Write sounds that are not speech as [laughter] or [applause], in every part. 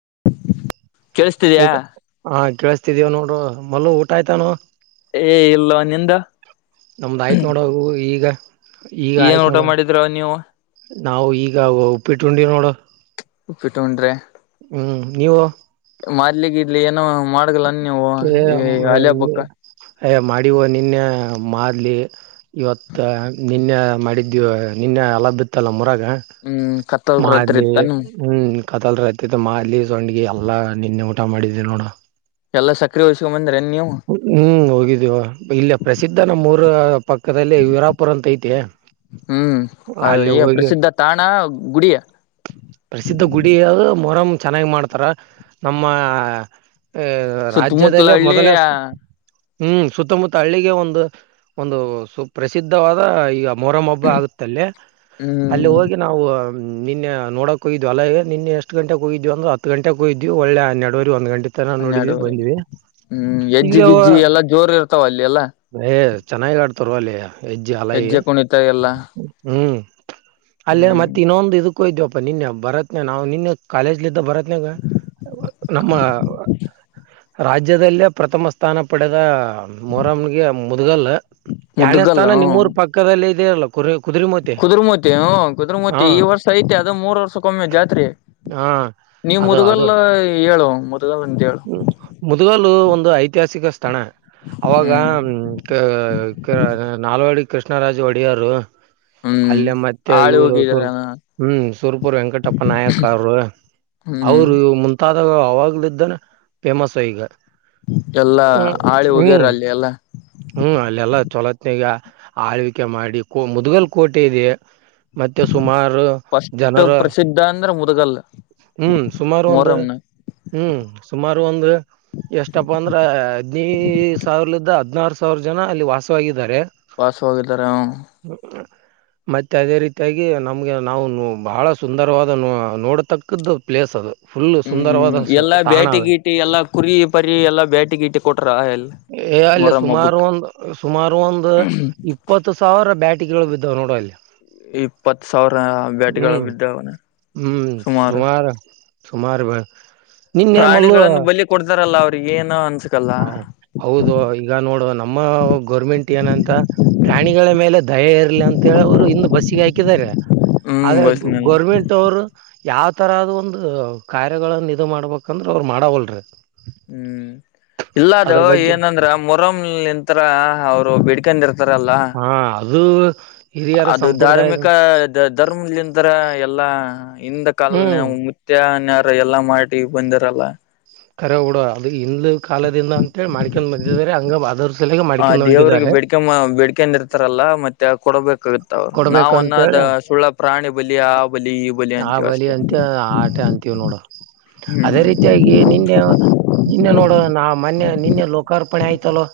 [inaudible] ಕೇಳಿಸ್ತಿದ್ಯಾ ಊಟ ಹಾ ಕೇಳುಸ್ತಿದಿಯ ನೋಡು ಮೊಲ್ಲು ಊಟ ಆಯ್ತಾನೊ ಏ ಇಲ್ಲೊ ನಿಂದು ನಮ್ದ್ ಆಯ್ತ್ ನೋಡು ಈಗ ಈಗ ಏನ್ ಆಯ್ತ್ ಊಟ ನೋಡು ಮಾಡಿದ್ರ ನೀವು ನಾವು ಈಗ ಉಪ್ಪಿಟ್ಟು ಉಂಡಿವ್ ನೋಡು. ಉಪ್ಪಿಟು ಉಂಡರ ಹ್ಮ್ ನೀವು ಮಾರ್ಲಿ ಗಿಡ್ಲಿ ಏನೋ ಮಾಡಗಲನ್ ನೀವು ಈ ಆಲಿ ಹಬ್ಬಕ್ಕ ಅಯ್ಯ ಮಾಡಿವೊ ನಿನ್ನೆ ಮಾಡ್ಲಿ ಇವತ್ತು ನಿನ್ನೆ ಮಾಡಿದ್ದೀವು ನಿನ್ ಎಲ್ಲ ಬಿತ್ತಲ್ಲ ಮೊರ ಹ್ಮ್ ಕತ್ತಲ್ ರಾತ್ರಿ ಮಾಡ್ಲಿ ಇತ್ತಾನ ಹ್ಮ್ ಕತ್ತಲ್ತಿತೆ ಮಾಡ್ಲಿ ಸಡ್ಗಿ ಎಲ್ಲಾ ನಿನ್ನೆ ಊಟ ಮಾಡಿದ್ದು ನೋಡು ಎಲ್ಲ ಸಕ್ರೆ ವಯ್ಸೊಂಡ್ ಬಂದ್ರೆ ಹ್ಮ್ ಹೋಗಿದ್ದೀವ ಇಲ್ಲ ಪ್ರಸಿದ್ಧ ನಮ್ಮೂರ ಪಕ್ಕದಲ್ಲಿ ವೀರಾಪುರ್ ಅಂತ ಐತಿ. [inaudible] ಹ್ಮ್ ಅಲ್ಲಿ ಈ ಹೋಗಿ ಪ್ರಸಿದ್ಧ ತಾಣ ಗುಡಿ ಪ್ರಸಿದ್ಧ ಗುಡಿ ಯದು ಮೊರಂ ಚೆನ್ನಾಗಿ ಮಾಡ್ತಾರ ನಮ್ಮ ಅ ಸುತ್ತ್ ಮುತ್ಲು ರಾಜ್ಯದಲ್ಲೇ ಹಳ್ಳಿ ಮೊದಲ ಹ್ಮ್ ಸುತ್ತಮುತ್ತ ಹಳ್ಳಿಗೆ ಒಂದು ಒಂದು ಸು ಪ್ರಸಿದ್ಧವಾದ ಈಗ ಮೊರಮ್ ಹಬ್ಬ ಆಗುತ್ತಲ್ಲಿ ಅಲ್ಲಿ ಹ್ಮ್ ಹೋಗಿ ನಾವು ನಿನ್ನೆ ನೋಡೋಕ್ ಹೋಗಿದ್ವಿ ಅಲ್ಲೇ ನಿನ್ನೆ ಎಷ್ಟು ಗಂಟೆಗೆ ಹೋಗಿದ್ವಿ ಅಂದ್ರ ಹತ್ತ್ ಗಂಟೆಗೆ ಹೋಗಿದ್ವಿ ಒಳ್ಳೆ ಹನ್ನೆರಡು ಒಂದ್ ಗಂಟೆಗೆ ಹನ್ನೆರಡುವರೆ ಹ್ಮ್ ಎಜ್ಜಿ ಇಲ್ಲಿ ಗಿಜ್ಜಿ ಎಲ್ಲಾ ಜೋರ್ ಇರ್ತಾವ ಅಲ್ಲಿ ಎಲ್ಲ. ಏ ಚೆನ್ನಾಗಿ ಆಡ್ತರ್ವಲ್ಲಿ ಹೆಜ್ಜಿ ಅಲಾಯಿ ಹೆಜ್ಜೆ ಕುಣಿತ ಎಲ್ಲಾ ಹ್ಮ್ ಅಲ್ಲೇ ಹ್ಮ್ ಮತ್ತ್ ಇನ್ನೊಂದು ಇದಕ್ಕೊಗಿದ್ವಪ್ಪ ನಿನ್ನೆ ಬರತ್ನ ನಾವು ನಿನ್ನೆ ಕಾಲೇಜ್ಲಿಂದ ಬರತ್ ನಮ್ಮ ರಾಜ್ಯದಲ್ಲೇ ಪ್ರಥಮ ಸ್ಥಾನ ಪಡೆದ ಮೋರಂಗೆ ಮುದ್ಗಲ್ ಎರಡನೇ ಮುದ್ಗಲ್ಲ ಸ್ಥಾನ ನಿಮ್ಮೂರ್ ಪಕ್ಕದಲ್ಲಿ ಇದಿಯಲ್ಲ ಕುರಿ ಕುದುರೆಮೂರ್ತಿ ಕುದುರ್ಮುತಿ ಹ ಹಾ ಕುದುರಮೂತಿ ಈ ವರ್ಷ ಐತೆ ಅದು ಮೂರ್ ವರ್ಷಕ್ಕೊಮ್ಮೆ ಜಾತ್ರೆ ಹಾ ನೀವು ಅದು ಮುದಗಲ್ ಅದು ಹೇಳು ಮುದಗಲ್ಂದ ಹೇಳು ಹ್ಮ್. ಮುದ್ಗಲ್ಲು ಒಂದು ಐತಿಹಾಸಿಕ ಸ್ಥಳ ಅವಾಗ ಹ್ಮ್ ನಾಲ್ವಡಿ ಕೃಷ್ಣರಾಜು ಒಡೆಯರು ಹ್ಮ್ ಅಲ್ಲೇ ಮತ್ತೆ ಆಳಿ ಇವರು ಸೂರ್ ಹೋಗಿದ್ರ ಹ್ಮ್ ಸೂರಪುರ್ ವೆಂಕಟಪ್ಪ ನಾಯಕ ಅವರು. ಹ್ಮ್ ಅವರು ಮುಂತಾದಾಗ ಅವಾಗ್ಲ್ ಇದ್ದಾನ ಫೇಮಸ್ ಈಗ ಎಲ್ಲಾ ಹ್ಮ್ ಆಳಿ ಹೋಗ್ಯರ ಹ್ಮ್ ಅಲ್ಲಿ ಎಲ್ಲ ಹ್ಮ್ ಅಲ್ಲೆಲ್ಲ ಚೊಲತ್ತನಾಗ ಆಳ್ವಿಕೆ ಮಾಡಿ ಮುದ್ಗಲ್ ಕೋಟೆ ಇದೆ ಮತ್ತೆ ಸುಮಾರು ಫಸ್ಟ್ ಜನರ ಪ್ರಸಿದ್ಧ ಅಂದ್ರ ಮುದಗಲ್ ಹ್ಮ್ ಸುಮಾರು ಒಂದು ಮೊಹರಂನ ಹ್ಮ್ ಸುಮಾರು ಒಂದು ಎಷ್ಟಪ್ಪ ಅಂದ್ರ ಹದ್ನಿ ಸಾವಿರಲಿಂದ ಹದ್ನಾರ ಸಾವಿರ ಜನ ಅಲ್ಲಿ ವಾಸವಾಗಿದ್ದಾರೆ. ವಾಸವಾಗಿದ್ದಾರ ಹ್ಮ್ ಮತ್ತೆ ಅದೇ ರೀತಿಯಾಗಿ ನಮ್ಗೆ ನಾವು ಬಹಳ ಸುಂದರವಾದ ನೊ ನೋಡತಕ್ಕ ಪಕ್ಕದ್ದ್ ಪ್ಲೇಸ್ ಅದು ಫುಲ್ ಸುಂದರವಾದ ಹ್ಮೂಮ್ ಎಲ್ಲಾ ತಾಣ ಬೇಟಿ ಅದು ಏ ಅಲ್ಲ ಮೊರಂ ಹಬ್ಬಕ್ ಸುಮಾರ್ವಂದು ಸುಮಾರ್ ಒಂದು ಇಪ್ಪತ್ತು ಸಾವಿರ ಬ್ಯಾಟ್ ಟ್ಟಿಗೆ ಬಿದ್ದವೆ ನೋಡಲ್ಲಿ ಇಪ್ಪತ್ಸಾವಿರ ಬ್ಯಾಟಿಗಳ ಬಿದ್ದವನ ದುಬಾರು ಸುಮಾರು ಬ ಪ್ರಾಣಿಗಳನ್ನು ಬಲಿ ಕೊಡ್ತಾರಲ್ಲ ಅವ್ರಿಗೆ ಏನು ಅನ್ಸ್ ಆ ಹೌದು ಈಗ ನೋಡು ನಮ್ಮ ಗೌರ್ಮೆಂಟ್ ಏನಂತ ಪ್ರಾಣಿಗಳ ಮೇಲೆ ದಯ ಇರ್ಲಿ ಅಂತೇಳಿ ಅವ್ರು ಹಿಂದ್ ಬಸ್ಸಿಗೆ ಹಾಕಿದ್ದಾರೆ ಹ್ಮ್ ಆದ್ರೆ ಬಸ್ನಲ್ಲ ಗೋರ್ಮೆಂಟ್ ಅವ್ರು ಯಾವ್ ತರದ್ ಒಂದು ಕಾರ್ಯಗಳನ್ನು ಇದು ಮಾಡ್ಬೇಕಂದ್ರು ಅವರು ಮಾಡವಲ್ರು ಹ್ಮು ಇಲ್ಲಾದು ಬಗ್ಗೆ ಏನಂದ್ರ ಮೊರಮಲಿಂತರ ಅವ್ರು ಬಿಡ್ಕೊಂಡಿರ್ತ್ ಇರಲ್ಲ ಅದೂ ಅದು ಧಾರ್ಮಿಕ ಧರ್ಮಲಿಂತ್ರ ಎಲ್ಲಾ ಹಿಂದ ಹ್ಮ್ ಕಾಲ್ನೆವು ಸತ್ಯನ್ಯಾರ ಎಲ್ಲಾ ಮಾಡಿ ಬಂದರೆಲ್ಲ ಕರೆ ಹುಡ ಅದು ಇಂದ್ಲು ಕಾಲದಿಂದ ಅಂತೇ ಮಾಡ್ಕಂದ್ ಬಂದಿದ್ದರೆ ಹಂಗೆ ಅದರ್ ಹ ದೇವ್ರಿಗೆ ಬೇಡಿಕಮ್ಮ ಬೇಡ್ಕಂಡಿರ್ತಲ್ಲ ಇರ್ತಾರಲ್ಲ ಮತ್ತೆ ಕೊಡ್ಬೇಕು ಸಿಗುತ್ತ ಅವರು ನಾವ್ ಕೊಡ್ಬೇಕಂತೇಳಿ ಅನ್ನೊದು ಸುಳ್ಳ ಪ್ರಾಣಿ ಬಲಿ ಆ ಬಲಿ ಈ ಬಲಿ ಆ ಅಂತೀವಿ ಅಷ್ಟೇ ಅಂತ ಆಟೆ ಅಂತೀವ್ ನೋಡು ಅದೇ ಹ್ಮ್ ರೀತಿಯಾಗಿ ನಿನ್ನೆ ನಿನ್ನೆ ನೋಡು ನ ಮೊನ್ನೆ ನಿನ್ನೆ ಲೋಕಾರ್ಪಣೆ ಆಯ್ತೊಲ್ಲೊ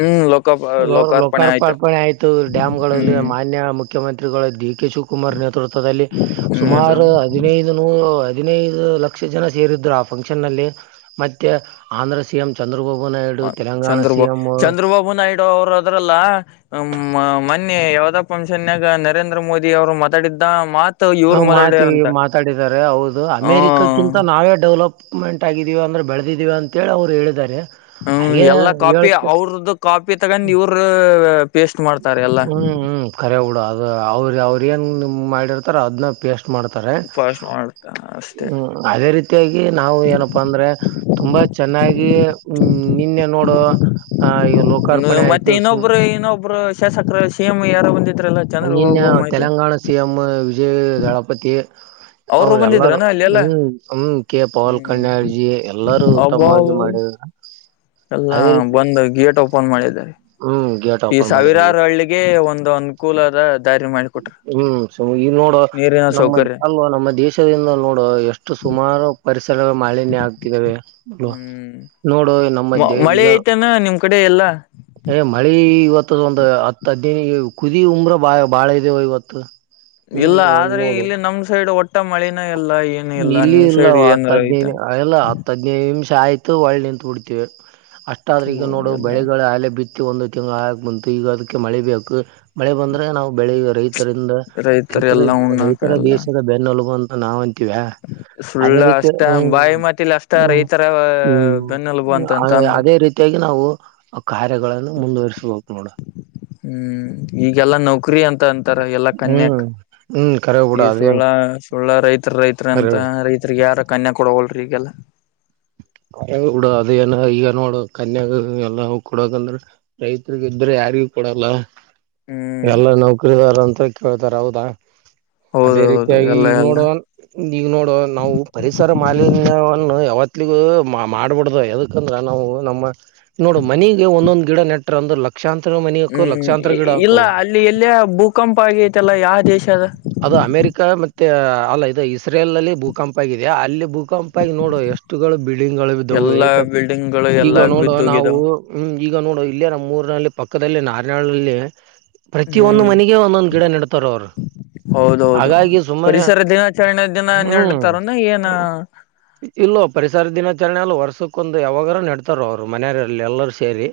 ಹ್ಮ್ ಲೋಕ ಲೋರ್ ಲೋಕಾರ್ಪಣೆ ಆಯ್ತು ಲೋಕಾರ್ಪಾರ್ಪಣೆ ಆಯ್ತು ಡ್ಯಾಮ್ಗಳಲ್ಲಿ ಹ್ಮ್ ಮಾನ್ಯ ಮುಖ್ಯಮಂತ್ರಿಗಳ ದಿಕ್ ಕೆ ಶಿವಕುಮಾರ್ ನೇತೃತ್ವದಲ್ಲಿ ಹ್ಮ್ ಸುಮಾರು ಹದಿನೈದು ನೂ ಹದಿನೈದು ಲಕ್ಷ ಜನ ಸೇರಿದ್ರು ಆ ಫಂಕ್ಷನ್ಲ್ಲಿ ಮತ್ತೆ ಆಂಧ್ರ ಸಿ ಎಂ ಚಂದ್ರ ಬಾ ಹ ಚಂದ್ರಬಾ ಚಂದ್ರಬಾಬು ನಾಯ್ಡು ಅವ್ರದ್ರಲ್ಲ. ಮೊನ್ನೆ ಯಾವದ ಪಷನ್ದಗ್ ನರೇಂದ್ರ ಮೋದಿ ಅವರು ಮಾತಾಡಿದ್ದ, ಮಾತ್ ಹ ಮಾತಿ ಮಾತಾಡಿದ್ದಾರೆ ಹೌದು ಹ ಅಮೇರಿಕಕ್ಕಿಂತ ನಾವೇ ಡೆವಲಪ್ ಕ್ಮೆಂಟ್ ಆಗಿದಿಹೋ ಅಂದ್ರರೆ ಬೆಳೆದಿದೀವಿ ಅಂತೇಳಿ ಅವರು ಹೇಳಿದ್ದಾರೆ. ಹ್ಮ್ ಹಾಗೆ ಎಲ್ಲಾ ಕಾಪಿ ಹೇಳುತ್ತೆ ಅವ್ರದ್ದ ಕಾಪಿ ತಗೊಂಡ್ ಇವ್ರ, ಹ್ಮ್ ಹ್ಮ್ ಖರೆ ಬುಡ ಅದ ಅವ್ರ ಅವ್ರ ಏನ್ ನಿಮ ಮಾಡಿರ್ತಾರ ಅದ್ನ್ನ ಪೇಸ್ಟ್ ಮಾಡ್ತಾರೆ. ಫಾಸ್ಟ್ ಮಾಡ್ತ ಅಷ್ಟೇ ಹ್ಮ್ ಅದೇ ರೀತಿಯಾಗಿ ನಾವು ಏನಪ್ಪಾ ಅಂದ್ರೆ, ತುಂಬಾ ಚೆನ್ನಾಗಿ ಹ್ಮ್ ನಿನ್ನೆ ನೋಡು, ಆ ಈಗ ಲೋಕಾರ್ಪಣೆ ಮತ್ತೆ ಆಯ್ತು ಸು ಇನ್ನೊಬ್ರು ಇನ್ನೊಬ್ರು ಶಾಸಕರು ಸಿಎಂ ಯಾರ ನಿನ್ಯ ತೆಲಂಗಾಣ ಸಿಎಂ ವಿಜಯ್ ದಳಪತಿ ಅವರು ಅವ್ರ ಎಲ್ಲಾರೂ ಬಂದಿದ್ರನ ಅಲ್ಲಿ ಎಲ್ಲ ಹ್ಮ್ ಹ್ಮ್ ಕೆ ಪವಲ್ ಹ್ಮ್ ಕನ್ಡ್ಜಿ ಎಲ್ಲಾರೂ ಉತ್ತಮವಾಗಿ ಮಾಡಿದರ ಹ ಎಲ್ಲ ಬಂದು ಗೇಟ್ ಓಪನ್ ಮಾಡಿದ್ದಾರೆ ಹ್ಮ್ ಗೇಟ್ ಈ ಓಪನ್ ಮಾಡಿದವು ಸಾವಿರಾರು ಹಳ್ಳಿಗೆ ಒಂದು ಅನುಕೂಲದ ದಾರಿ ಮಾಡಿಕೊಟ್ರ ಹ್ಮ್ ಸ ಈ ನೋಡೋ ನೀರಿನ ನಮ್ಮ ಸೌಕರ್ಯ ಅ ನಮ್ಮ ದೇಶದಿಂದ ನೋಡುವ ಎಷ್ಟು ಸುಮಾರು ಪರಿಸರಗಳು ಮಾಲಿನ್ಯ ಆಗ್ತಿದಾವೆ ಬ್ರೊ ಹ್ಮ್ ನೋಡು ನ ಮಧ್ಯೆ ಮಳೆ ಈಗ ಐತೆನ ನಿಮ್ ಕಡೆ ಎಲ್ಲಾ ಹೇ ಮಳಿ. ಇವತ್ತು ಒಂದು ಹತ್ತು ಹದಿನಿಗೆ ಕುದಿ ಉಮ್ರ ಬಾ ಬಾಳ ಇದೇವ ಇವತ್ತು ಇಲ್ಲ ಆದ್ರೆ ಇಲ್ಲಿ ನಮ್ ಸೈಡ್ ಒಟ್ಟೆ ನಿಲ್ಲಿ ಇಲ್ಲ ಹತ್ತು ಏನಾರ ಐತೆ ಹದನೈದು ಎಲ್ಲ ಹತ್ತು ಹದನೈದು ನಿಮಿಷ ಆಯ್ತು ಒಳೆ ನಿಂತು ಬಿಡಿತೀವೆ ಅಷ್ಟಾದ್ರ ಈಗ ನೋಡು ಎಲ್ಲ ಬೆಳೆಗಳು ಅಲೆ ಬಿತ್ತು ಒಂದು ತಿಂ ಹಾಕ್ ಬಂತು ಈಗ ಅದಕ್ಕೆ ಮಳೆ ಬೇಕು ಮಳೆ ಬಂದ್ರೆ ನಾವು ಬೆಳಿಗ್ ರೈತ ಇದರಿಂದ ರೈತರು ರೈತರ ಎಲ್ಲಾ ಉಣ್ಣಾಕ ರೈತರ ಎಲ್ಲ ದೇಶದ ಬೆನ್ನೊಲುಗು ಅಂತ ನಾವ್ ಅಂತಿವ್ಯ. ಅದೇ ಸುಳ್ಳ ರೀತಿ ಅಷ್ಟ ಹ್ಮ್ ಬಾಯಿ ಮಾತಿಲಿ ಅಷ್ಟ ಹ್ಮ ರೈತರ ಬೆನ್ನೆಲುಬು ಹ್ಮ ಅಂತ ಅಂತ ಅಂದ ಅದೇ ರೀತಿ ನಾವು ಕಾರ್ಯಗಳನ್ನು ಮುಂದುವಸಬಹುದು ಹ್ಮ್ ಈಗೆಲ್ಲಾ ನೌಕರಿ ಅಂತ ಅಂತಾರ ಎಲ್ಲಾ ಹ್ಮ್ ಕನ್ಯಕ್ ಹ್ಮ್ ಕರ ಕೂಡ ಅದ ಒಳ್ಳ ರೈತ್ರ ರೈತ್ರ ಅಂತ ರೈತ್ರಿಗೆ ಯಾರ ಕನ್ಯಾ ಕೊಡೋಗಲ್ರಿ ಈಗೆಲ್ಲ ಕರೆ ಆದ್ ಬಿಡೋ ಅದೇ ಏನ. ಈಗ ನೋಡ ಕನ್ಯಾಗ ಎಲ್ಲ ಕೊಡಕಂದ್ರ ರೈತರಿಗ ಇದ್ರೆ ಯಾರಿಗ ಕೊಡಲ್ಲ ಎಲ್ಲ ಹ್ಮ್ ನೌಕರಿದಾರ ಅಂತ ಕೇಳ್ತಾರ ಹೌದಾ ಹೌದು ಅದೇ ಹೌದು ರೀತಿಯಾಗಿ ಎಲ್ಲ ಈಗ ಎಲ್ಲ ನೋಡು ನೀ ಈಗ ನೋಡು ನಾವು ಪರಿಸರ ಮಾಲಿನ್ಯವನ್ನು ಯಾವತ್ತ ಮಾಡ್ಬಡ್ದ ಯದಕಂದ್ರ ನಾವು ನಮ್ಮ ನೋಡು ಮನಗೆ ಒಂದೊಂದು, ಗಿಡ ನೆಟ್ರ ಅಂದ್ರ ಲಕ್ ಹ್ಮ್ ಇಲ್ಲ ಅಲ್ಲಿ ಎಲ್ಲಿಯಾ ಭೂಕಂಪ ಆಗತೆಲ್ಲ ಯಾವ ದೇಶ, ಅದ ಅದು ಅಮೇರಿಕ ಮತ್ತೆ ಅಲ್ಲ ಇದು ಇಸ್ರೇಲ್ ನಲ್ಲಿ ಭೂಕಂಪ ಆಗಿದೆ ಅಲ್ಲಿೂ ಕಂಪಾಗಿ ನೋಡು ಎಷ್ಟುಗಳು ಬಿಲ್ಡಿಂಗ್ಗಳು ಬಿದ್ದವು. ಎಲ್ಲಾ ಬಿಲ್ಡಿಂಗ್ ಗಳು ಈಗ ಎಲ್ಲಾ ನೋಡೋ ನಾವು ಬಿದ್ದೋಗಿದಾವ ಹ್ಮ ಈಗ ನೋಡ ಇಲ್ಲೇ ನಮ್ಮ್ ಮೂರ್ನಲ್ಲಿ ಪಕ್ಕ ಪಕ್ಕದಲ್ಲಿ ನಾರಿನಳ್ಲ್ಲಿ ಪ್ರತಿ ಒಂದು ಹ್ಮ್ ಮನೆಗೆ ಒಂದೊಂದು ಗಿಡ ನೆಡ್ತಾರ ಅವರು. ಹೌದೌದು ಪರಿಸರ ದಿನಾಚರಣೆ ದಿನ ಹ್ಮ್ ನೇಡ್ತಾರ ಏನ ಇಲ್ಲೋ ಪರಿಸರ ದಿನಾಚರಣೆ ಅಲ್ಲ ವರ್ಷಕ್ಕೊಂದು ಯಾವಾಗರ ನೇಡ್ತಾರ ಅವ್ರು ಮನೆಯವಲ್ಲಿ ಎಲ್ಲರೂ ಸೇರಿ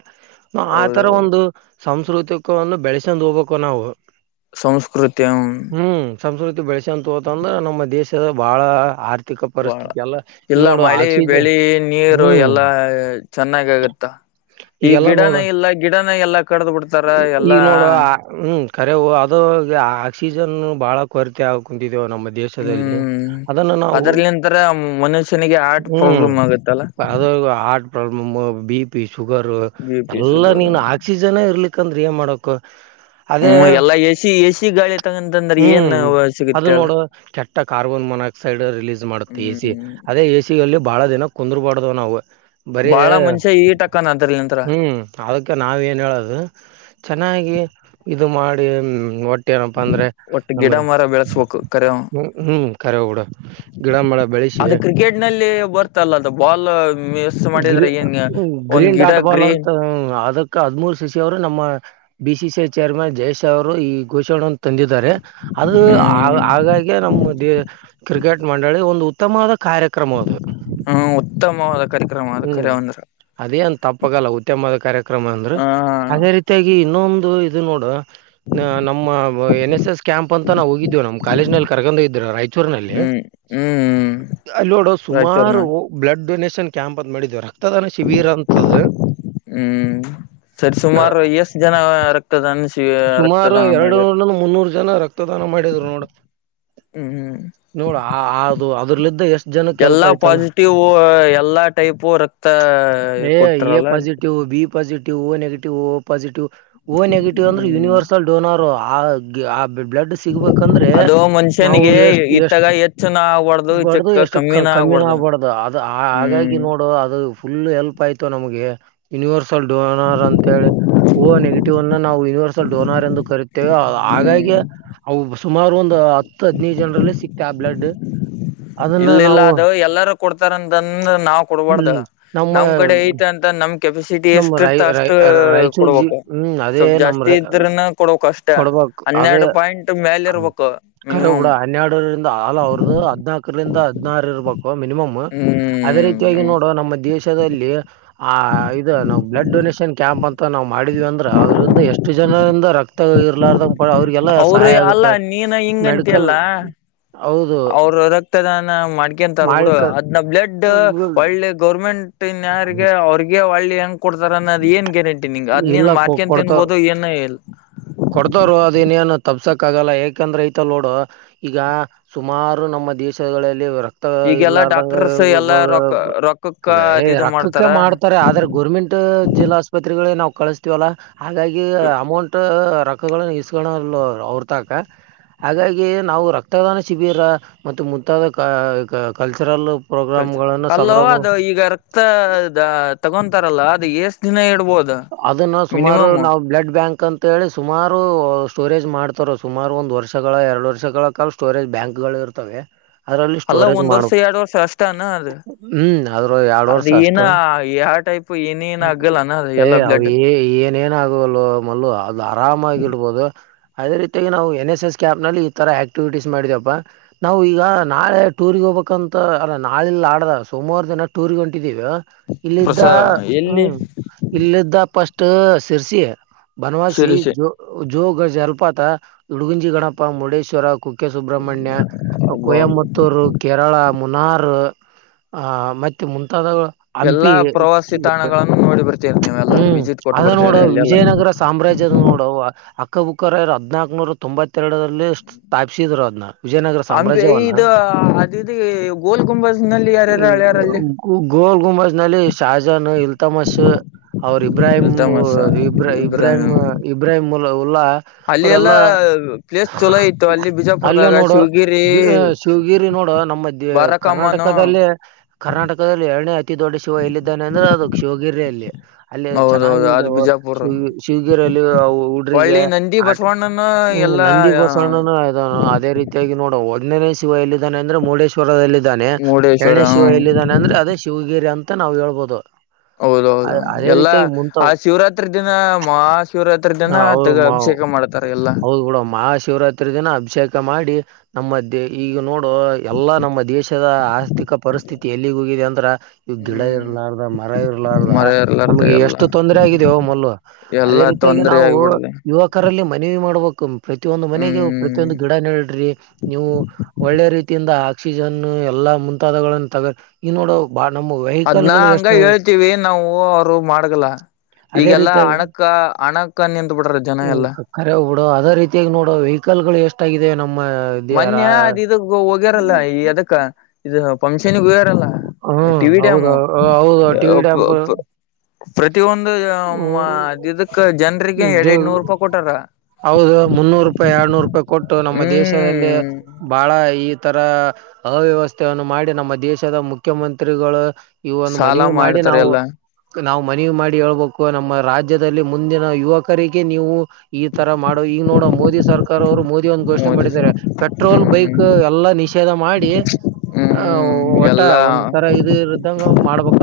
ಆತರ ಹೌದೌದು ಒಂದು ಸಂಸ್ಕೃತಿಕ ಒಂದು ಬೆಳಸೊಂಡ ಹೋಗ್ಬೇಕಕು ನಾವು ಸಂಸ್ಕೃತಿಯಂ, ಹ್ಮ್ ಸಂಸ್ಕೃತಿ ಬೆಳಸಒತ್ ಹೋತಂದ್ರ ನಮ್ಮ ದೇಶದ ಬಾಳ ಆರ್ ವಾ ಇಲ್ಲ ಮಳಿ, ಬೆಳಿ ನೀರು ಹ್ಮ್ ಎಲ್ಲಾ ಚೆನ್ನಾಗ ಆಗತ್ತಾ. ಈಗ್ ಈಗೆಲ್ಲಾ ನೋಡು ಗಿಡನ ಇಲ್ಲ ಗಿಡನ ಎಲ್ಲಾ ಕಡ್ದ್ ಬಿಡ್ತಾರ. ಎಲ್ಲಾ, ಖರೆ ಅದು ಆಕ್ಸಿಜನ್ ಬಹಳ ಕೊರತೆ ಆಗ ಕುಂತ ತ್ ನಮ್ಮ ದೇಶದಲ್ಲಿ ಹ್ಮ್ ಅದನ್ನು ನಾವು ಅದ್ರಲಿಂತರ ಮನುಷ್ಯನಿಗೆ ಹಾರ್ಟ್ ಹ್ಮುಮ್ ಪ್ರಾಬ್ಲಮ್ ಆಗತ್ತಲ್ಲ ಅದು ಹಠ್ ಪ್ಬ್ ಮುಮ್ಮ B P sugar B P ಎಲ್ಲಾ ನೀನ್ ಶುಗರ್ ಆಕ್ಸಿಜನ್ ಇರ್ಲಿಕ್ಕಂದ್ರೆ ಏನ್ ಮಾಡಬೇಕು ಹ್ಮು ಎಲ್ಲಾ ಎಸಿ ಎಸಿ ಗಾಳಿ ತಗಂತಂದ್ರ ಏನ್ ಹ್ಮ್ ಅದು ಸಿಗುತ್ತೆ ಹೇಳ ನೋಡು ಕೆಟ್ಟ ಕಾರ್ಬನ್ ಮೊನಕ್ಸೈಡ್ ರಿಲೀಸ್ ಮಾಡುತ್ತೆ ಎ ಸಿ ಹ್ಮ್ ಅದೇ ಎಸಿಯಲ್ಲಿ ಬಹಳ ದಿನ ಕುಂದ್ರಬಾರ್ದು ನಾವು ಬರೀ ಬಾಳ ಮನುಷ್ಯ ಈಟಕ್ಕನ ಅದ್ರಲಿಂತ್ರ ಹ್ಮು ಅದಕ್ಕೆ ನಾವ ಏನ್ ಹೇಳದು ಚೆನ್ನಾಗಿ ಗಿ ಇದು ಮಾಡಿ ಹೊಟ್ಟೆ ಎನಪ್ಪ ಅಂದ್ರೆ ಒಟ್ಟು ನಮ್ಮ ಗಿಡ ಮರ ಬೆಳೆಸ್ಬೇಕು ಕರೆವ ಹುಹ್ಮು ಕರೆ ಬುಡು ಗಿಡ ಮರ ಬೆಳಸಿ ಅದು ಕ್ರಿಕೆಟ್ ನಲ್ಲಿ ಬರ್ತಲ್ಲ ಅದು ಬಾಲ್ ಮಿಸ್ ಮಾಡಿದ್ರೆ ಏನ್ ಹ್ಮು ಒಂದ್ ಗ್ರೀನ್ ಗಿಡ ಡಾಟ್ ಬಾಲ್ ಗ್ರೀನ್ ಅಂತ ಅದಕ್ ಹದ್ಮೂರ್ ಸಿಕ್ಸು ಹೊಡುದ್ರೆ ನಮ್ಮ B C C chairman Jay Shah ಅವರು ಈ ಘೋಷಣೆನ್ನು ತಂದಿದ್ದಾರೆ ಅದು ಹ ಹ್ಮ್ ಹಾಗಾಗಿ ನಮ್ಮ ಡೆ ಕ್ರಿಕೆಟ್ ಮಂಡಳಿ ಒಂದು ಉತ್ತಮವಾದ ಕಾರ್ಯಕ್ರಮ ಅದು ಹ್ಮ ಉತ್ತಮವಾದ ಕಾರ್ಯಕ್ರಮ ಅದ ಕರೆಅಂದ್ರೆ ಅದೇನ್ ತಪ್ಪಾಗಲ್ಲ ಉತ್ತಮವಾದ ಕಾರ್ಯಕ್ರಮ ಅಂದ್ರು ಹ ಅದೇ ರೀತಿಯಾಗಿ ಇನ್ನೊಂದು ಇದು ನೋಡು ನಾನಮ್ಮ ಎನ್ ಎಸ್ ಎಸ್ ಕ್ಯಾಂಪ್ ಅಂತ ನಾವು ಹೋಗಿದ್ದೇವು ನಮ್ಮ್ ಕಾಲೇಜ್ ನಲ್ಲಿ ಕರ್ಕೊಂಡೋಗಿದ್ದರು ರಾಯಚೂರ್ನಲ್ಲಿ ಹ್ಮ್ ಹ್ಮ್ ಅಲ್ಲ್ ನೋಡು ರಾಯಚೂರ್ನ ಸುಮಾರು ಬ್ಲಡ್ ಡೊನೇೇಶನ್ ಕ್ಯಾಂಪ್ ಅಂತ್ ಮಾಡಿದವ್ರ ರಕ್ತದಾನ ಶಿಬಿರ ಅಂತದು ಹ್ಮ್ ಸರಿ ಸುಮಾರು ಎಷ್ಟ ಜನ ರಕ್ತದಾನ ಶಿಬ್ ಸುಮಾರು ಎರಡು ಮುನ್ನೂರು ಜನ ರಕ್ತದಾನ ಮಾಡಿದ್ರು ನೋಡು ಹ್ಮ್ ಹ್ಮ್ ಅದ್ರಲಿದ್ದ ಎಷ್ಟ್ ಜನಕ್ಕೆ ಹೆಲ್ಪ್ ಎಲ್ಲಾ ಆಯ್ತಂದ್ರ ಪಾಸಿಟಿವು ಎಲ್ಲಾ ಟೈಪು ರಕ್ತ ಹಾ ಕೊಟ್ರಲ್ಲ ಪಾಸಿಟಿವು ಓನೆಗಿಟಿವ್ ಓ ಪೊಸಿಟಿವ್ ಓನೆಗಿಟಿ ಹ್ಮ್ ಆ ಬ್ಲಡ್ ಸಿಗ್ಬೇಕಂದ್ರೆ ಅದು ನಾವು ಮನುಷ್ಯನಿಗೆ ಎಷ್ಟ್ ಎಷ್ಟ್ ಇತ್ತಾಗ ಹೆಚ್ಚುನ ಆಗ್ಬಾರ್ದು ಬಡ್ದು ಇಚಕ್ಕ ಎಷ್ಟು ಕ ಕಮ್ಮಿನ ಕಮ್ಮಿನೂ ಆಗ್ಬಾರ್ದು ಆಗ್ಬಾರಡ್ದು ಅದು ಹಾಗಾಗಿ ಹ್ಮ್ ನೋಡು ಅದು ಫುಲ್ ಹೆಲ್ಪ್ ಆಯತು ನಮಗೆ ಯೂನಿವರ್ಸಲ್ ಡೋನರ್ ಅಂತೇಳಿ ಓ ನೆಗೆಟಿವ್ ಅನ್ನ ನಾವು ಯೂನಿವರ್ಸಲ್ ಡೋನರ್ ಎಂದು ಕರುತ್ತೇವೆ ಹಾಗಾಗಿ ಹ್ಮ್ ಅವು ಸುಮಾರು ಒಂದು ಹತ್ತು ಹದನೈದು ಜನರಲ್ಲಿ ಸಿಕ್ ಆ ಬ್ಲೆಡ್ ಇಲ್ಲ ಇಲ್ಲ ಅದು ಎಲ್ಲಾರೂ ಕೊಡ್ತಾರಂದಂದ ನಾವ್ ಕೊಡ ಬಾರದ ಹ್ಮ್ ನಮ್ಮ ನಮ್ ಕಡೆ ಐತೆ ಅಂತ ನಮ ಕೆಪಾಸಿಟಿ ನಮ್ಮ ಎಷ್ಟ ರೈ ಇತ ಅಷ್ಟ ರೈ ರಾಯಚೂರ್ ಜಿ ಕೊಡಬೇಕು ಹ್ಮ್ ಅದೇ ಸ್ವಲ್ಪ್ ನಮ್ ಜಾಸ್ತಿ ಇದ್ರನ ಕೊಡ್ಬೇಕು ಅಷ್ಟ ಕೊಡ್ಬಕ್ ಅದೇ ಹನ್ನೆರಡು ಪಾಯಿಂಟ್ ಮೇಲೆ ಇರ್ಬೇಕು ಕರೆ ಮಿನಿಮಮ್ ಬಿಡ ಹದ್ನಾರ ಇರ್ಬೇಕು ಮಿನಿಮಮ್ ಅದೇ ರೀತಿಯಾಗಿ ಹ್ಮ್ ನೋಡುವ ನಮ್ಮ ದೇಶ ಕ್ತದಲ್ಲಿ ಆ ಇದು ನಾವು ಬ್ಲಡ್ ಡೊನೇಷನ್ ಕ್ಯಾಂಪ್ ಅಂತ ನಾವು ಮಾಡಿದ್ವಿ ಅಂದ್ರೆ ಅದ್ರಿಂದ ಎಷ್ಟು ಜನ ದ ರಕ್ತ ಇರಲಾರದ ಅವರು ಅಲ್ಲ ನೀನ ಹಿಂಗ ಮೆಡಿಕಲ್ ಅಂತಿಯಲ್ಲಾ ಹೌದು ಅವರು ರಕ್ತದಾನ ಮಾಡ್ಕೇಂತರಬಿಡು ಮಾಡಕ ಅದ್ನ ಬ್ಲಡ್ ಒಳ್ಳೆ ಗೌರ್ಮೆಂಟ್ನ್ ಯಾರಿಗೆ ಅವ್ರಿಗೆ ಹೋಳ್ಳಿ ಹ ಹೆಂಗ ಕೊಡ್ತಾರ ಅನ್ದ ಏನ್ ಗ್ಯಾರಂಟಿ ನಿಂಗ ಅದ್ ನೀನ್ ಇಲ್ಲ ಕೊ ಮಾಡ್ಕನ್ ಕೊಡ್ತವ ತಿನ್ಬೋದು ಏನ ಇಲ್ಲ ಕೊಡ್ತರ ಅದನ್ನ್ ತಪ್ಸೋಕ ಆಗಲ್ಲ ಯಾಕೆಂದ್ರೆ ಐತ ನೋಡು ಈಗ ಸುಮಾರು ನಮ್ಮ ದೇಶಗಳಲ್ಲಿ ಈಗೆಲ್ಲಾ ಇಲ್ಲಾರ್ದಂಗ ಡಾಕ್ಟರ್ಸ್ ಎಲ್ಲಾ ರೊಕ್ಕ ರೊಕ್ಕಕ್ಕ ಅದ ಇದು ರೋಕ್ಕಕ್ಕೆ ಮಾಡ್ತಾರ ಮಾಡ್ತಾರೆ ಆದ್ರೆ ಗೋರ್ಮೆಂಟ್ ಜಿಲ್ಲಾ ಆಸ್ಪತ್ರೆಗಳಿಗೆ ನಾವು ಕಳಸತೀವಲ್ಲಾ ಹಾಗಾಗಿ ಅಮೌಂಟ್ ರೋಕ್ ಳನ್ನು ಇಸ್ಕೊಳಲ್ಲ ಅವ್ರತಕ ಹಾಗಾಗಿ ನಾವು ರಕ್ತದಾನ ಶಿಬಿರ ಮತ್ತು ಮುಂತಾದ ಕಲ್ಚರಲ್ ಕಲ್ಚರ್ ಪ್ರೋಗ್ರಾಮ್ಗಳನ್ನು ಅಲ್ಲವೋ ಸಂಭ್ರಮ ಅದು ಈಗ ರಕ್ತದ ತಗೊ ರಲ್ಲ ಅದು ಎಸ ದಿನ ಇಡ್ಬಬಹುದು ಅಂತ ಅದನ್ನ ಸುಮಾರು ನಾವ ಬ್ಲಡ್ ಬ್ಯಾಂಕ್ ಅಂತ ಹೇಳಿ ಸುಮಾರು ಸ್ಟೋರೇಜ್ ಮಾಡ ಮಾಡ್ತಾರ ಸುಮಾರು ಒಂದ್ ವರ್ಷಗಳ ಎರಡು ವರ್ಷಗಳ ಕಾಲ ಸ್ಟೋರೇಜ್ ಬ್ಯಾಂಕ್ ಗಳು ಇರ್ತವೆ ಅದರಲ್ಲಿ ಅಲ್ಲ ಸ್ಟೋರೇಜ್ ಒಂದ್ ಮಾಡ ವರ್ಷ ಎರಡು ವರ್ಷ ಅಷ್ಟನ ಅದು ಹ್ಮ್ ಅದ್ರ ಎರಡು ಅದ ವರ್ಷ ಏನ ಅಷ್ಟು ಟೈಪು ಎನೆನ ನಾಗಲೆನ ಯ ಅ ಏನೇಏನ ಆಗುವುದಿಲ್ಲಯೋ ಮಲ್ಲು ಅದ ಆರಾಮಾಗಿ ಇಡ್ಬೋದು ಅದೇ ರೀತಿಯಾಗಿ ನಾವು ಎನ್ ಎಸ್ ಎಸ್ ಕ್ಯಾಪ್ ನಲ್ಲಿ ಈ ತರ ಆಕ್ಟಿವಿಟೀಸ್ ಮಾಡಿದವಪ್ಪ ನಾವು ಈಗ ನಾಳೆ ಟೂರ್ಗ ಹೋಗ ಬೇಕಂತ ಅ ನಾಳೆಲ್ಲದನಾಡ್ದ ಸೋಮವಾರ ದಿನ ಟೂರಗೇ ಹೋ ಇಟ್ಟಿದ್ದೀ ಇಲ್ಲಿದ್ದ ಪ್ರಸ ಎಲ್ಲಿ ಹ್ಮ್ ಇಲ್ಲಿದ್ದ ಪಸ್ಟ್ ಸಿರ್ಸಿ ಬನವಾಸಿ ಶಿರಸಿ ಜೋಗ ಜೋಗ ಜಲಪಾತ, ಹುಡುಗುಂಜಿ ಗಣಪ, ಮುರುಡೇಶ್ವರ, ಕು ಕೆ, ಸುಬ್ರಹ್ಮಣ್ಯ, ಅಬ್ಬಾ ಕೊಯಮುತ್ತೂರು, ಕೇರಳಾ, ಮುನಾರ್ ಆ ಮತ್ತೆ ಮುಂತಾದಗಳ ಎಲ್ಲಾ ಹಂಪಿ ಪ್ರವಾಸಿ ತಾಣಗಳನ್ನು ನೋಡಿ ಬರ್ತೀರಿ ನೀವೆಲ್ಲ ಹ್ಮ್ ವಿಸಿಟ್ ಕೊಟ್ಟು ಅದ ನೋಡ ಬರ್ತೀರಿ ಅಲ್ಲೆಲ್ಲ ವಿಜಯನಗರ ಸಾಮ್ರಾಜ್ಯದ ನೋಡವ ಅಕ್ಕ ಬುಕ್ಕರರು ಹದ್ನಾಕುನೂರ ತೊಂಬತ್ತೆರಡರ ಸ್ಥಾಪಿಸಿದ್ರು ಅದನ್ನ ವಿಜಯನಗರ ಹಂಪಿ ಸಾಮ್ರಾಜ್ಯವನ್ನ ಅದ ಇದ ಗೋಲ್ ಗುಂಬಜ್ ನಲ್ಲಿ ಈ ಯಾರ್ಯಾರ ಅಳ್ಯಾರಲ್ಲಿ ಗೋ- ಗೋಲ್ ಗುಮಜ್ ನಲ್ಲಿ ಶಹಜನ್ ಇಲ್ತ ಅವರು ಇಬ್ರಾಹಿಮ, ಇಲ್ತಮಸ ಇಬ್ರಾಹಿಮ, ಇಬ್ರಾಹಿಂ ಇಬ್ರಾಹಿಮ ಲ್ಲ ಅಲ್ಲಿ ಅವರೆಲ್ಲ ಎಲ್ಲಾ ಪ್ಲೇಸ್ ಚಲೋ ಇತ್ತು ಅಲ್ಲಿ ಅಲ್ಲಿಯ ಬಿಜಾಪುರದಾಗ ನೋಡೋ ಶಿವಗಿರಿ ಇದು ಶಿವ ಗಿರಿ ನೋಡ ನಮ್ಮ ದ ಬಾರಕಮ್ಮನು ಕರ್ನಾಟಕಲ್ಲೇ ಕರ್ನಾಟಕದಲ್ಲಿ ಎರಡನೇ ಅತಿ ದೊಡ್ಡ ಶಿವ ಎಲ್ಲಿದ್ದಾನೆ ಅಂದ್ರೆ ಅದ ಯೋಗಿರ್ರ ಅಲ್ಲಿ ಅಲ್ಲಿ ಹೌದೌದು ಅದು ಚೆನ್ನಾಗಿದ್ದವು ಬಿಜಾಪುರ್ ಶಿ ಶಿವಗಿರಲ್ಲಿ ಹುಡ್ರಿಗೆ ಹೊಳ್ಳಿ ನಂದಿ ಆಟ ಬಸವಣ್ಣನ ಹ್ಮ್ ಎಲ್ಲಾ ನಂದಿ ಬಸಣ್ಣನ ಅದೇ ರೀತಿಯಾಗಿ ನೋಡ ಒಂದನೇ ಶಿವ ಎಲ್ಲಿದ್ದಾನೆ ಅಂದ್ರೆ ಮುರುಡೇಶ್ವರದಲ್ಲಿದ್ದಾನೆ ಮುರುಡೇಶ್ವರ ಎರಡನೇ ಶಿವ ಎಲ್ಲಿದ್ದಾನೆ ಅಂದ್ರೆ ಅದೇ ಶಿವಗಿರಿ ಅಂತ. ಮತ್ತೆ ನಾವ್ ಹೇಳ್ಬೋದು ಹೌದ ಅ ಹೌದು ಅದೇ ಎಲ್ಲಾ ರೀತಿಯಾಗಿ ಆ ಮುಂತಾವ್ ಶಿವರಾತ್ರಿ ದಿನ ಮಹಾಶಿವರಾತ್ರಿ ದಿನ ತಗ ಅಭ ಅವು ಹೌದ್ ಬಿಡ ಮಹಾಶಿವರಾತ್ರಿ ದಿನ ಅಭಿಷೇಕ ಮಾಡಿ ನಮ್ಮ ದ ಈಗ ನೋಡು ಎಲ್ಲಾ ನಮ್ಮ ದೇಶದ ಆರ್ಥಿಕ ಪರಿಸ್ಥಿತಿ ಎಲ್ಲಿಗ ಹೋಗಿದೆ ಅಂದ್ರ ಇವ್ ದಿಳ ಹ್ಮ್ ಇರಲಾರ್ದ ರ ಇರಲಾರ್ದ ಮರೆಯರ್ಲಾರ್ದ ನಮಗೆ ಎಲ್ಲ ಎಷ್ಟು ತೊಂದರೆ ಆಗಿದೆಯವ ಮಲ್ಲು ಅದೇ ಎಲ್ಲಾ ರೀತಿಯಾಗಿ ತೊಂದ್ರೆ ನಾವು ಆಗ್ಬಿಡ್ಲಿ ಯ [unintelligible] ಮನೆ ಮಾಡ್ಬೇಕ ಪ್ರತಿಯೊಂದು ಮನೆಗೆ ಹ್ಮ್ ಪ್ರತಿಯೊಂದು ಗಿಡ ನೆಡ್ರಿ ನೀವು ಒಳ್ಳೆ ರೀತಿಯಿಂದ ಆಕ್ಸಿಜನ್ ಎಲ್ಲಾ ಮುಂತಾದವುಗಳನ್ನು ತಗೋ ಈಗ್ ನೋಡ ನಮ್ ವೆಹಿಕಲ್ ಅದ್ನ ಗಳು ಎಷ್ಟು ಹಂಗ ಹೇಳ್ತೀವಿ ನಾವು ಅವ್ರು ಮಾಡಗಲ್ಲ ಅದೇ ಈಗೆಲ್ಲಾ ರೀತಿಯಾಗಿ ಹಣಕ್ಕ ಹಣಕ್ಕ ನಿಂತ್ ಬಿಟ್ರ ಜನ ಎಲ್ಲ ಕರೆ ಅದೇ ರೀತಿಯ ನೋಡೊ ವೆಹಿಕಲ್ ಗಳು ಎಷ್ಟ್ ಆಗಿದೆ ಮೊನ್ಯ ಅದು ಇದ ಹೋಗ್ಯಾರಲ್ಲ ಈ ಎದಕ್ಕ ಇದು ಪಂಶನಿಗೂ ಲ್ಲ ಹ್ಮ್ ಟಿವಿ ಹೌದು ಡ್ಯಾಮು ಹೌದು ಟಿ ವಿ ಡ್ಯಾಮ್ ಪ್ರತಿಯೊಂದು ಒಂದು ಇದಕ್ ಜನ್ರಿಗೆ ಜ ಎರಡ್ಡ್ನೂರ್ ರೂಪಾಯಿ ಕೊಟಾರ ಹೌದು ಮುನ್ನೂರು ರೂಪಾಯಿ ಎರ್ಡ್ನೂರು ರೂಪಾಯಿ ಕೊಟ್ಟು ನಮ್ಮ ದೇಶದಲ್ಲಿ ಹ್ಮ್ ಬಹಳ ಈ ತರ ಅವ್ಯವಸ್ಥೆಯನ್ನು ಮಾಡಿ ನಮ್ಮ ದೇಶದ ಮುಖ್ಯಮಂತ್ರಿಗಳು ಇವ ಒಂದು ಮನಿ ಸಾಲ ಮಾಡಿ ಮಾಡ್ತಾರೆ ನಾವು ಎಲ್ಲ ನಾವು ಮನವಿ ಮಾಡಿ ಹೇಳ್ಬೇಕು ನಮ್ಮ ರಾಜ್ಯದಲ್ಲಿ ಮುಂದಿನ ಯುವಕರಿಗೆ ನೀವು ಈ ತರ ಮಾಡೋ ಈಗ ನೋಡ ಮೋದಿ ಸರ್ಕಾರ ಅವರು ಮೋದಿ ದಿ ಒಂದ್ ಘೋಷಣೆ ಮೋದಿ ಮಾಡಿದ್ದಾರೆ ಪೆಟ್ರೋಲ್ ಹ್ಮ್ ಬೈಕ್ ಎಲ್ಲಾ ನಿಷೇಧ ಮಾಡಿ ಅ ಹ್ಮ್ ಒಟ್ಟ ಎಲ್ಲಾ ಒಂದ್ ತರ ಇದ್ ಇರದಂಗ ಮಾಡ್ಬೇಕ